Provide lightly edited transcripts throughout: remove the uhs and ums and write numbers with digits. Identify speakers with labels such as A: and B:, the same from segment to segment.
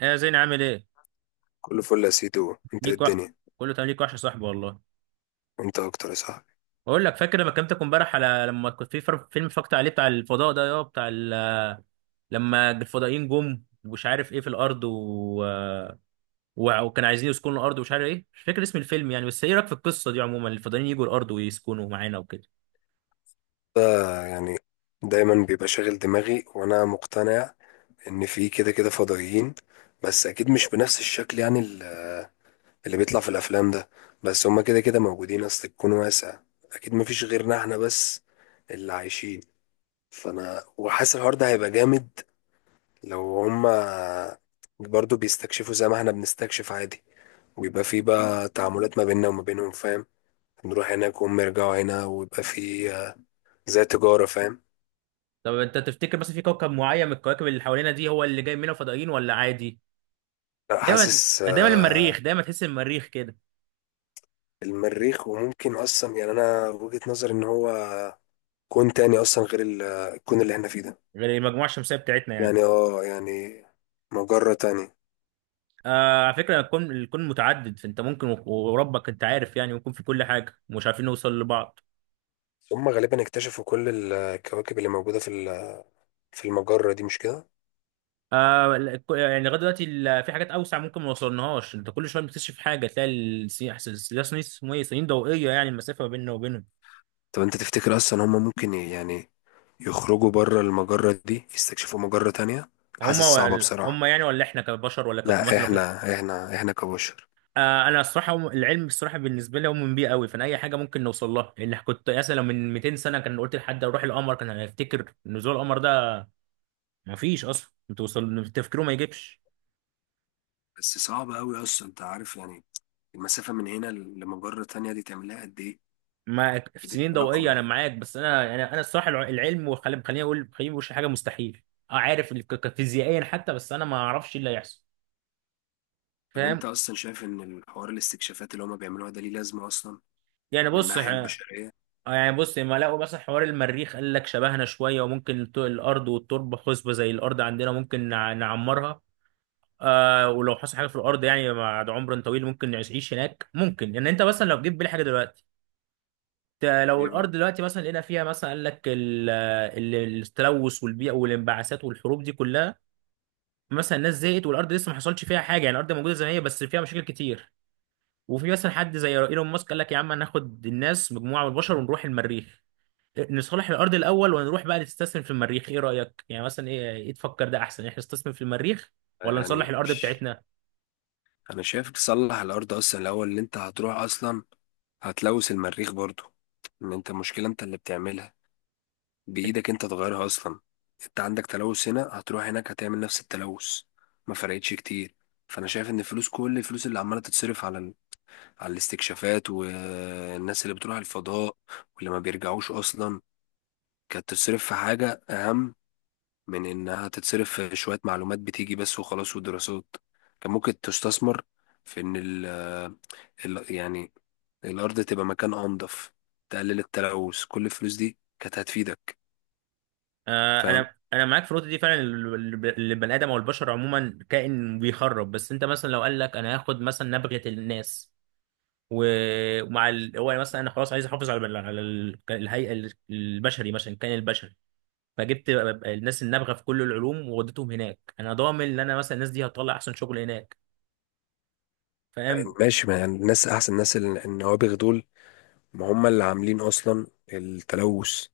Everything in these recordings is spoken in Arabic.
A: ايه يا زين عامل ايه؟
B: كله فل يا سيدو، انت ايه
A: ليك وح...
B: الدنيا.
A: كله تمام، ليك وحش يا صاحبي والله.
B: وانت اكتر يا صاحبي.
A: بقول لك، فاكر لما كلمتك امبارح على لما كنت في فيلم اتفرجت عليه بتاع الفضاء ده، يا بتاع ال... لما الفضائيين جم ومش عارف ايه في الارض و... و... وكان عايزين يسكنوا الارض ومش عارف ايه، مش فاكر اسم الفيلم يعني، بس ايه رايك في القصه دي عموما، الفضائيين يجوا الارض ويسكنوا معانا وكده؟
B: ده يعني دايما بيبقى شاغل دماغي وانا مقتنع ان في كده كده فضائيين، بس اكيد مش بنفس الشكل يعني اللي بيطلع في الافلام ده. بس هما كده كده موجودين، اصل الكون واسع، اكيد مفيش غيرنا احنا بس اللي عايشين. فانا وحاسس الحوار ده هيبقى جامد لو هما برضو بيستكشفوا زي ما احنا بنستكشف عادي، ويبقى في بقى تعاملات ما بيننا وما بينهم، فاهم؟ نروح هناك وهم يرجعوا هنا ويبقى في زي تجارة، فاهم؟
A: طب انت تفتكر مثلا في كوكب معين من الكواكب اللي حوالينا دي هو اللي جاي منه فضائيين ولا عادي؟
B: لا
A: دايما
B: حاسس
A: دايما المريخ، دايما تحس المريخ كده،
B: المريخ. وممكن أصلا يعني أنا وجهة نظري إن هو كون تاني أصلا غير الكون اللي احنا فيه ده.
A: غير المجموعه الشمسيه بتاعتنا يعني.
B: يعني اه يعني مجرة تانية.
A: آه، على فكرة، الكون متعدد، فانت ممكن و- وربك انت عارف يعني، ممكن في كل حاجة ومش عارفين نوصل لبعض.
B: هم غالبا اكتشفوا كل الكواكب اللي موجودة في في المجرة دي، مش كده؟
A: آه، يعني لغاية دلوقتي في حاجات أوسع ممكن ما وصلناهاش، انت كل شوية بتكتشف حاجة، تلاقي السنين اسمه ايه، سنين ضوئية، يعني المسافة ما بيننا وبينهم.
B: طب أنت تفتكر أصلا هم ممكن يعني يخرجوا بره المجرة دي يستكشفوا مجرة تانية؟
A: هما
B: حاسس صعبة
A: ولا
B: بصراحة.
A: هما يعني، ولا احنا كبشر، ولا كف
B: لا
A: مثلا في.
B: احنا احنا كبشر.
A: آه، انا الصراحه العلم الصراحه بالنسبه لي مؤمن بيه قوي، فانا اي حاجه ممكن نوصل لها. اللي كنت مثلا لو من 200 سنه كان قلت لحد اروح القمر كان هيفتكر نزول القمر ده مفيش اصلا، توصل تفكيره ما يجيبش.
B: بس صعب قوي اصلا، انت عارف يعني المسافة من هنا لمجرة تانية دي تعملها قد ايه؟
A: معاك في
B: كده كده
A: سنين ضوئيه،
B: رقم
A: انا
B: يعني.
A: معاك، بس انا الصراحه العلم، وخلي خليني اقول خليني مش حاجه مستحيل. اه، عارف فيزيائيا حتى، بس انا ما اعرفش إيه اللي هيحصل،
B: طب انت
A: فاهم.
B: اصلا شايف ان الحوار الاستكشافات اللي هما بيعملوها ده ليه لازمة اصلا،
A: يعني
B: من
A: بص،
B: الناحية البشرية؟
A: يعني بص، لما لقوا مثلا حوار المريخ، قال لك شبهنا شويه، وممكن الارض والتربه خصبه زي الارض عندنا، ممكن نعمرها. آه، ولو حصل حاجه في الارض يعني بعد عمر طويل ممكن نعيش هناك، ممكن يعني، انت مثلا لو جيت بالي حاجه دلوقتي، لو
B: ايه
A: الارض
B: بقى؟
A: دلوقتي مثلا لقينا فيها مثلا، قال لك التلوث والبيئه والانبعاثات والحروب دي كلها، مثلا الناس زهقت والارض لسه ما حصلش فيها حاجه، يعني الارض موجوده زي ما هي بس فيها مشاكل كتير، وفي مثلا حد زي ايلون ماسك قال لك يا عم هناخد الناس، مجموعه من البشر، ونروح المريخ، نصلح الارض الاول ونروح بقى نستثمر في المريخ. ايه رايك يعني؟ مثلا ايه، ايه تفكر، ده احسن احنا نستثمر في المريخ ولا نصلح
B: يعني
A: الارض
B: مش،
A: بتاعتنا؟
B: انا شايف تصلح الارض اصلا الاول. ان انت هتروح اصلا هتلوث المريخ برضو. ان انت المشكلة انت اللي بتعملها بايدك، انت تغيرها اصلا. انت عندك تلوث هنا، هتروح هناك هتعمل نفس التلوث، ما فرقتش كتير. فانا شايف ان الفلوس، كل الفلوس اللي عمالة تتصرف على الاستكشافات والناس اللي بتروح الفضاء واللي ما بيرجعوش أصلا، كانت تتصرف في حاجة أهم من إنها تتصرف في شوية معلومات بتيجي بس وخلاص ودراسات. كان ممكن تستثمر في إن ال- يعني الأرض تبقى مكان أنظف، تقلل التلوث. كل الفلوس دي كانت هتفيدك،
A: آه،
B: فاهم؟
A: انا معاك في النقطه دي فعلا، البني ادم او البشر عموما كائن بيخرب. بس انت مثلا لو قال لك، انا هاخد مثلا نبغه الناس، و- ومع ال... هو يعني مثلا، انا خلاص عايز احافظ على الهيئه البشري مثلا، الكائن البشري، فجبت الناس النابغه في كل العلوم ووديتهم هناك، انا ضامن ان انا مثلا الناس دي هتطلع احسن شغل هناك، فاهم.
B: ماشي، ما يعني الناس أحسن ناس النوابغ دول، ما هم اللي عاملين أصلا التلوث.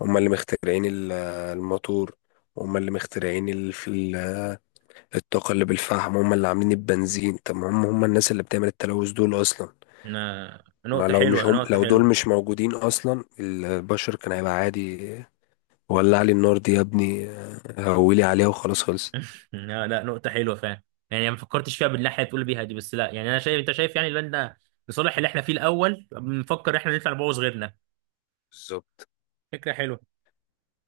B: هم اللي مخترعين الموتور، هم اللي مخترعين الطاقة اللي بالفحم، هم اللي عاملين البنزين. طب ما هم هم الناس اللي بتعمل التلوث دول أصلا.
A: أنا...
B: ما
A: نقطه
B: لو مش
A: حلوه،
B: هم،
A: نقطه
B: لو دول
A: حلوه.
B: مش موجودين أصلا البشر كان هيبقى عادي. ولع لي النار دي يا ابني، هولي عليها وخلاص خلص.
A: لا لا، نقطه حلوه، فاهم، يعني ما فكرتش فيها بالناحيه اللي بتقول بيها دي، بس لا يعني، انا شايف، انت شايف يعني ان احنا لصالح اللي احنا فيه الاول بنفكر، احنا نطلع نبوظ غيرنا.
B: بالظبط.
A: فكره حلوه.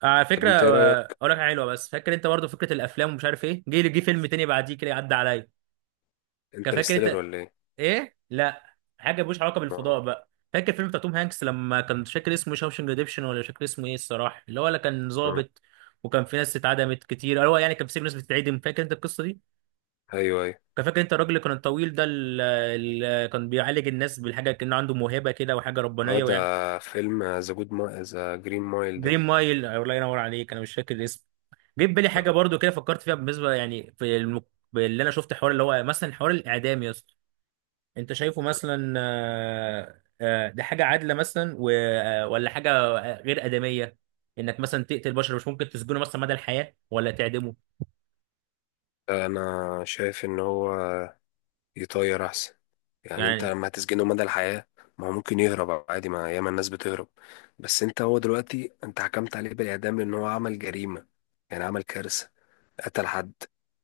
A: على
B: طب
A: فكره،
B: انت ايه
A: آه،
B: رأيك،
A: اقول لك حاجة حلوه، بس فاكر انت برضو فكره الافلام ومش عارف ايه، جه فيلم تاني بعديه كده عدى عليا، كان فاكر
B: انترستيلر
A: انت
B: ولا ايه؟
A: ايه؟ لا، حاجه ملوش علاقه
B: اه.
A: بالفضاء بقى، فاكر فيلم بتاع توم هانكس، لما كان مش فاكر اسمه، شاوشنج ريديمشن، ولا مش فاكر اسمه ايه الصراحه، اللي هو اللي كان
B: اه.
A: ظابط وكان في ناس اتعدمت كتير، هو يعني كان في سجن ناس بتتعدم، فاكر انت القصه دي؟
B: ايوه ايوه.
A: كان فاكر انت الراجل اللي كان الطويل ده اللي كان بيعالج الناس بالحاجه، كان عنده موهبه كده وحاجه
B: اه
A: ربانيه
B: ده
A: ويعني.
B: فيلم ذا جود، ما ذا جرين مايل ده.
A: دريم مايل، الله ينور عليك، انا مش فاكر الاسم. جه في بالي حاجه
B: آه.
A: برضو كده، فكرت فيها بالنسبه يعني في الم... اللي انا شفت حوار اللي هو مثلا، حوار الاعدام يا اسطى، انت شايفه مثلا، آه، آه، ده حاجه عادله مثلا، آه، ولا حاجه غير ادميه، انك مثلا تقتل بشر، مش ممكن تسجنه مثلا مدى الحياه ولا تعدمه،
B: انا شايف ان هو يطير احسن، يعني انت
A: يعني.
B: لما هتسجنه مدى الحياة، ما هو ممكن يهرب عادي، ما ياما الناس بتهرب. بس انت هو دلوقتي انت حكمت عليه بالاعدام لان هو عمل جريمة، يعني عمل كارثة، قتل حد.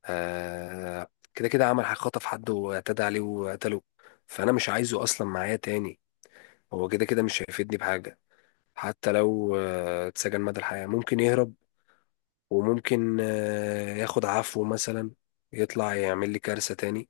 B: آه كده كده عمل حاجة، خطف حد واعتدى عليه وقتله. فانا مش عايزه اصلا معايا تاني، هو كده كده مش هيفيدني بحاجة. حتى لو اتسجن مدى الحياة ممكن يهرب، وممكن ياخد عفو مثلا، يطلع يعمل لي كارثة تاني.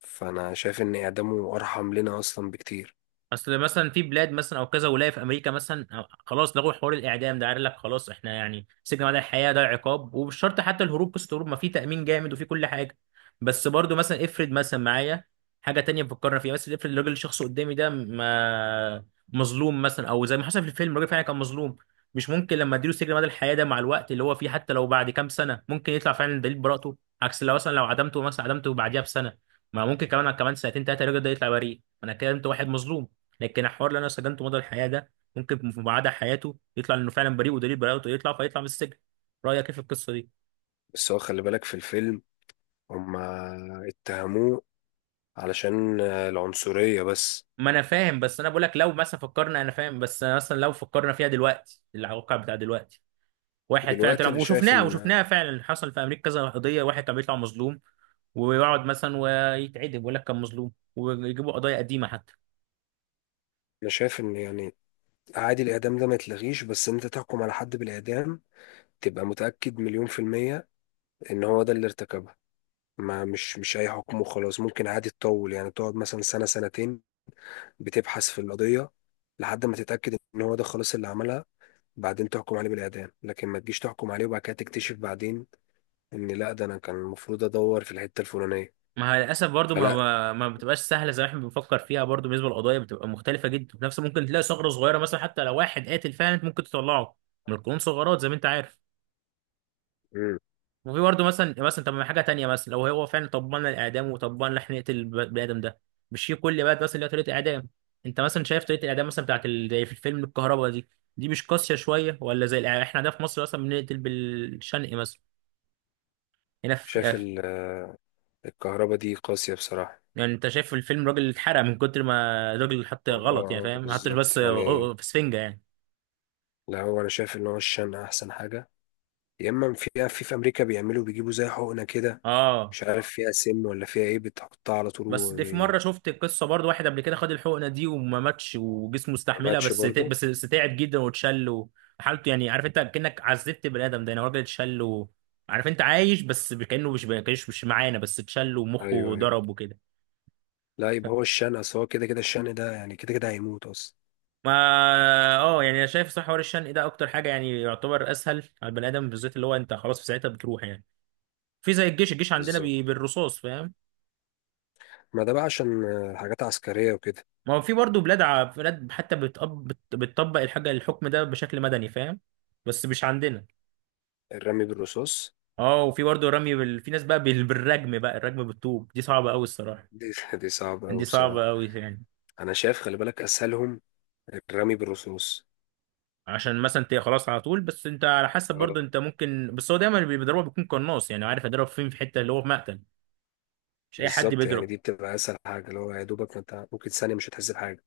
B: فانا شايف ان اعدامه ارحم لنا اصلا بكتير.
A: اصل مثلا في بلاد مثلا او كذا ولايه في امريكا مثلا، آه، خلاص لغوا حوار الاعدام ده، قال لك خلاص، احنا يعني سجن مدى الحياه ده عقاب، ومش شرط حتى الهروب، قصه الهروب ما في تامين جامد وفي كل حاجه. بس برضو مثلا افرض مثلا معايا حاجه تانية بفكرنا فيها، بس افرض الراجل الشخص قدامي ده ما مظلوم مثلا، او زي ما حصل في الفيلم الراجل فعلا كان مظلوم، مش ممكن لما اديله سجن مدى الحياه ده مع الوقت اللي هو فيه، حتى لو بعد كام سنه ممكن يطلع فعلا دليل براءته، عكس لو مثلا، لو عدمته مثلا، عدمته بعديها بسنه، ما ممكن كمان، كمان سنتين ثلاثه الراجل ده يطلع بريء، انا كده انت واحد مظلوم. لكن الحوار اللي انا سجنته مدى الحياه ده ممكن في بعد حياته يطلع انه فعلا بريء ودليل براءته يطلع، فيطلع من السجن. رايك ايه في القصه دي؟
B: بس هو خلي بالك في الفيلم، هما اتهموه علشان العنصرية بس.
A: ما انا فاهم، بس انا بقول لك لو مثلا فكرنا، انا فاهم، بس مثلا لو فكرنا فيها دلوقتي، الواقع بتاع دلوقتي، واحد فعلا
B: دلوقتي
A: طلع وشفناها، وشفناها فعلا، حصل في امريكا كذا قضيه، واحد كان بيطلع مظلوم ويقعد مثلا ويتعدم، ويقول لك كان مظلوم، ويجيبوا قضايا قديمه حتى.
B: انا شايف ان يعني عادي الاعدام ده ما يتلغيش، بس انت تحكم على حد بالاعدام تبقى متأكد مليون في المية ان هو ده اللي ارتكبها. ما مش اي حكم وخلاص، ممكن عادي تطول، يعني تقعد مثلا سنة سنتين بتبحث في القضية لحد ما تتأكد ان هو ده خلاص اللي عملها، بعدين تحكم عليه بالإعدام. لكن ما تجيش تحكم عليه وبعد كده تكتشف بعدين ان لا، ده انا كان المفروض ادور في الحتة الفلانية.
A: ما هي للاسف برضو ما
B: فلا.
A: ما ما بتبقاش سهله زي ما احنا بنفكر فيها، برضو بالنسبه للقضايا بتبقى مختلفه جدا، وفي نفس ممكن تلاقي ثغره صغيره مثلا، حتى لو واحد قاتل فعلا انت ممكن تطلعه من القانون، ثغرات زي ما انت عارف.
B: مم.
A: وفي برضو مثلا، مثلا طب، ما حاجه تانيه مثلا، لو هو فعلا طبقنا الاعدام، وطبقنا احنا نقتل البني ادم ده، مش في كل بلد مثلا ليها طريقه اعدام؟ انت مثلا شايف طريقه الاعدام مثلا بتاعت زي في الفيلم الكهرباء دي، دي مش قاسيه شويه؟ ولا زي احنا ده في مصر اصلا بنقتل بالشنق مثلا، هنا في.
B: شاف الكهرباء دي قاسية بصراحة.
A: يعني انت شايف في الفيلم راجل اتحرق من كتر ما الراجل حط غلط، يعني
B: اه،
A: فاهم، ما حطش
B: بالظبط
A: بس
B: يعني.
A: في سفنجة يعني.
B: لا هو انا شايف ان هو الشن احسن حاجة. يا اما في امريكا بيعملوا بيجيبوا زي حقنة كده،
A: اه،
B: مش عارف فيها سم ولا فيها ايه، بتحطها على طول
A: بس دي في
B: وما
A: مره شفت قصه برضو، واحد قبل كده خد الحقنه دي وما ماتش، وجسمه استحملها،
B: ماتش
A: بس ت-
B: برضو.
A: بس بس تعب جدا واتشل، وحالته يعني عارف انت، كانك عذبت بني ادم ده، يعني هو راجل اتشل عارف انت، عايش، بس كانه مش كانش مش معانا، بس اتشل ومخه
B: ايوه ايوه،
A: ضرب وكده.
B: لا
A: ف-
B: يبقى هو الشن، اصل هو كده كده الشن ده يعني كده كده هيموت اصلا.
A: ما اه يعني انا شايف صح، حوار الشنق ده اكتر حاجه يعني يعتبر اسهل على البني ادم بالذات، اللي هو انت خلاص في ساعتها بتروح يعني. في زي الجيش، الجيش عندنا
B: بالظبط،
A: بي... بالرصاص، فاهم.
B: ما ده بقى عشان حاجات عسكرية وكده.
A: ما هو في برضه بلاد ع... بلاد حتى بتقب... بت... بتطبق الحاجه الحكم ده بشكل مدني، فاهم، بس مش عندنا.
B: الرمي بالرصاص،
A: اه، وفي برضه رمي بال... في ناس بقى بال... بالرجم، بقى الرجم بالطوب دي صعبه قوي الصراحه،
B: دي دي صعبة أوي
A: دي صعبه
B: بصراحة.
A: قوي يعني.
B: انا شايف خلي بالك اسهلهم الرمي بالرصاص.
A: عشان مثلا انت خلاص على طول، بس انت على حسب برضه،
B: اه،
A: انت ممكن، بس هو دايما اللي بيضربها بيكون قناص، يعني عارف يضرب فين، في حته اللي هو في مقتل، مش اي حد
B: بالظبط يعني،
A: بيضرب.
B: دي بتبقى اسهل حاجه، اللي هو يا دوبك ما انت ممكن ثانيه مش هتحس بحاجه.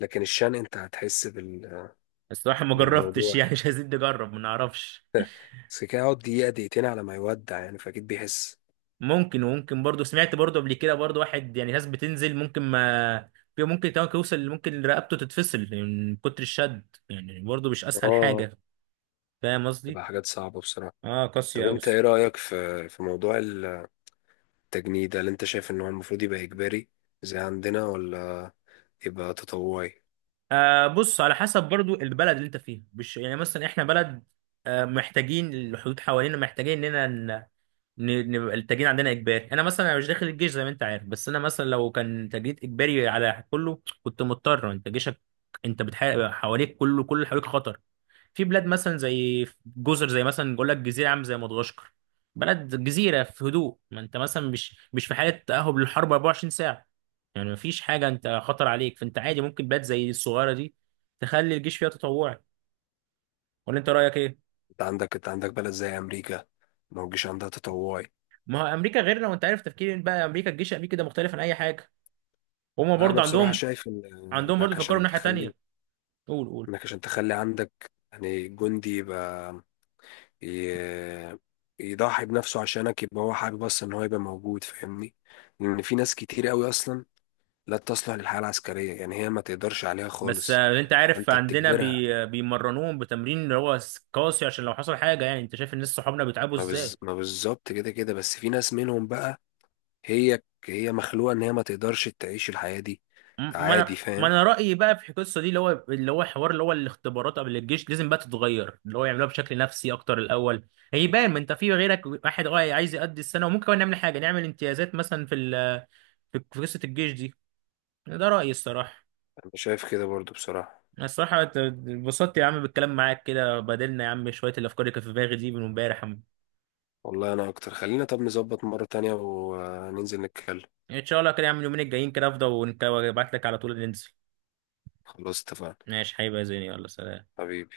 B: لكن الشن انت هتحس
A: الصراحه ما جربتش
B: بالموضوع.
A: يعني، مش عايزين نجرب، ما نعرفش.
B: بس كده يقعد دقيقه دقيقتين على ما يودع يعني، فاكيد بيحس.
A: ممكن، وممكن برضو سمعت برضو قبل كده برضو واحد يعني، ناس بتنزل ممكن ما في، ممكن كمان يوصل، ممكن رقبته تتفصل من كتر الشد، يعني برضو مش اسهل
B: اه،
A: حاجه، فاهم قصدي.
B: تبقى حاجات صعبه بصراحه.
A: اه، قاسيه
B: طب
A: قوي.
B: انت ايه رايك في موضوع التجنيد، هل انت شايف ان هو المفروض يبقى اجباري زي عندنا ولا يبقى تطوعي؟
A: آه، بص على حسب برضو البلد اللي انت فيها، مش يعني مثلا احنا بلد، آه محتاجين الحدود حوالينا، محتاجين اننا نبقى التجنيد عندنا اجباري. انا مثلا، أنا مش داخل الجيش زي ما انت عارف، بس انا مثلا لو كان تجنيد اجباري على كله كنت مضطر، انت جيشك، انت بتحارب حواليك كله، كل اللي حواليك خطر. في بلاد مثلا زي جزر، زي مثلا بقول لك جزيره عامه زي مدغشقر، بلد جزيره في هدوء، ما انت مثلا مش في حاله تاهب للحرب 24 ساعه يعني، ما فيش حاجه انت خطر عليك، فانت عادي ممكن بلاد زي الصغيره دي تخلي الجيش فيها تطوعي. ولا انت رايك ايه؟
B: انت عندك بلد زي امريكا، ما هوجيش عندها تطوعي.
A: ما هو امريكا غيرنا، وانت عارف تفكير بقى امريكا، الجيش الامريكي ده مختلف عن اي حاجه. هما
B: لا، انا
A: برضه
B: بصراحه
A: عندهم،
B: شايف ان،
A: عندهم برضه
B: انك
A: فكروا من
B: عشان
A: ناحيه
B: تخلي
A: تانيه. قول، قول.
B: انك عشان تخلي عندك يعني جندي يبقى ي- يضحي بنفسه عشانك، يبقى هو حابب اصلا ان هو يبقى موجود، فاهمني؟ لان في ناس كتير قوي اصلا لا تصلح للحياة العسكرية، يعني هي ما تقدرش عليها
A: بس
B: خالص.
A: آه، انت عارف
B: انت
A: عندنا
B: بتجبرها.
A: بي... بيمرنوهم بتمرين اللي هو قاسي، عشان لو حصل حاجه، يعني انت شايف الناس صحابنا بيتعبوا ازاي.
B: ما بالظبط كده كده، بس في ناس منهم بقى هي مخلوقة ان هي ما تقدرش تعيش الحياة دي.
A: ما
B: عادي
A: انا ما
B: فاهم.
A: انا رايي بقى في القصه دي، اللي هو اللي هو حوار اللي هو الاختبارات قبل الجيش لازم بقى تتغير، اللي هو يعملوها بشكل نفسي اكتر الاول، هيبان، ما انت في غيرك واحد اه عايز يقضي السنه، وممكن كمان نعمل حاجه، نعمل امتيازات مثلا في ال، في قصه الجيش دي. ده رايي الصراحه.
B: انا شايف كده برضو بصراحة.
A: أنا الصراحه اتبسطت يا عم بالكلام معاك كده، بدلنا يا عم شويه الافكار اللي كانت في دماغي دي من امبارح يا عم.
B: والله انا اكتر، خلينا طب نظبط مرة تانية وننزل نتكلم.
A: ان شاء الله كده يا عم، اليومين الجايين كده افضل وابعت لك على طول ننزل.
B: خلاص اتفقنا.
A: ماشي حبيبي يا زيني، يلا سلام.
B: حبيبي.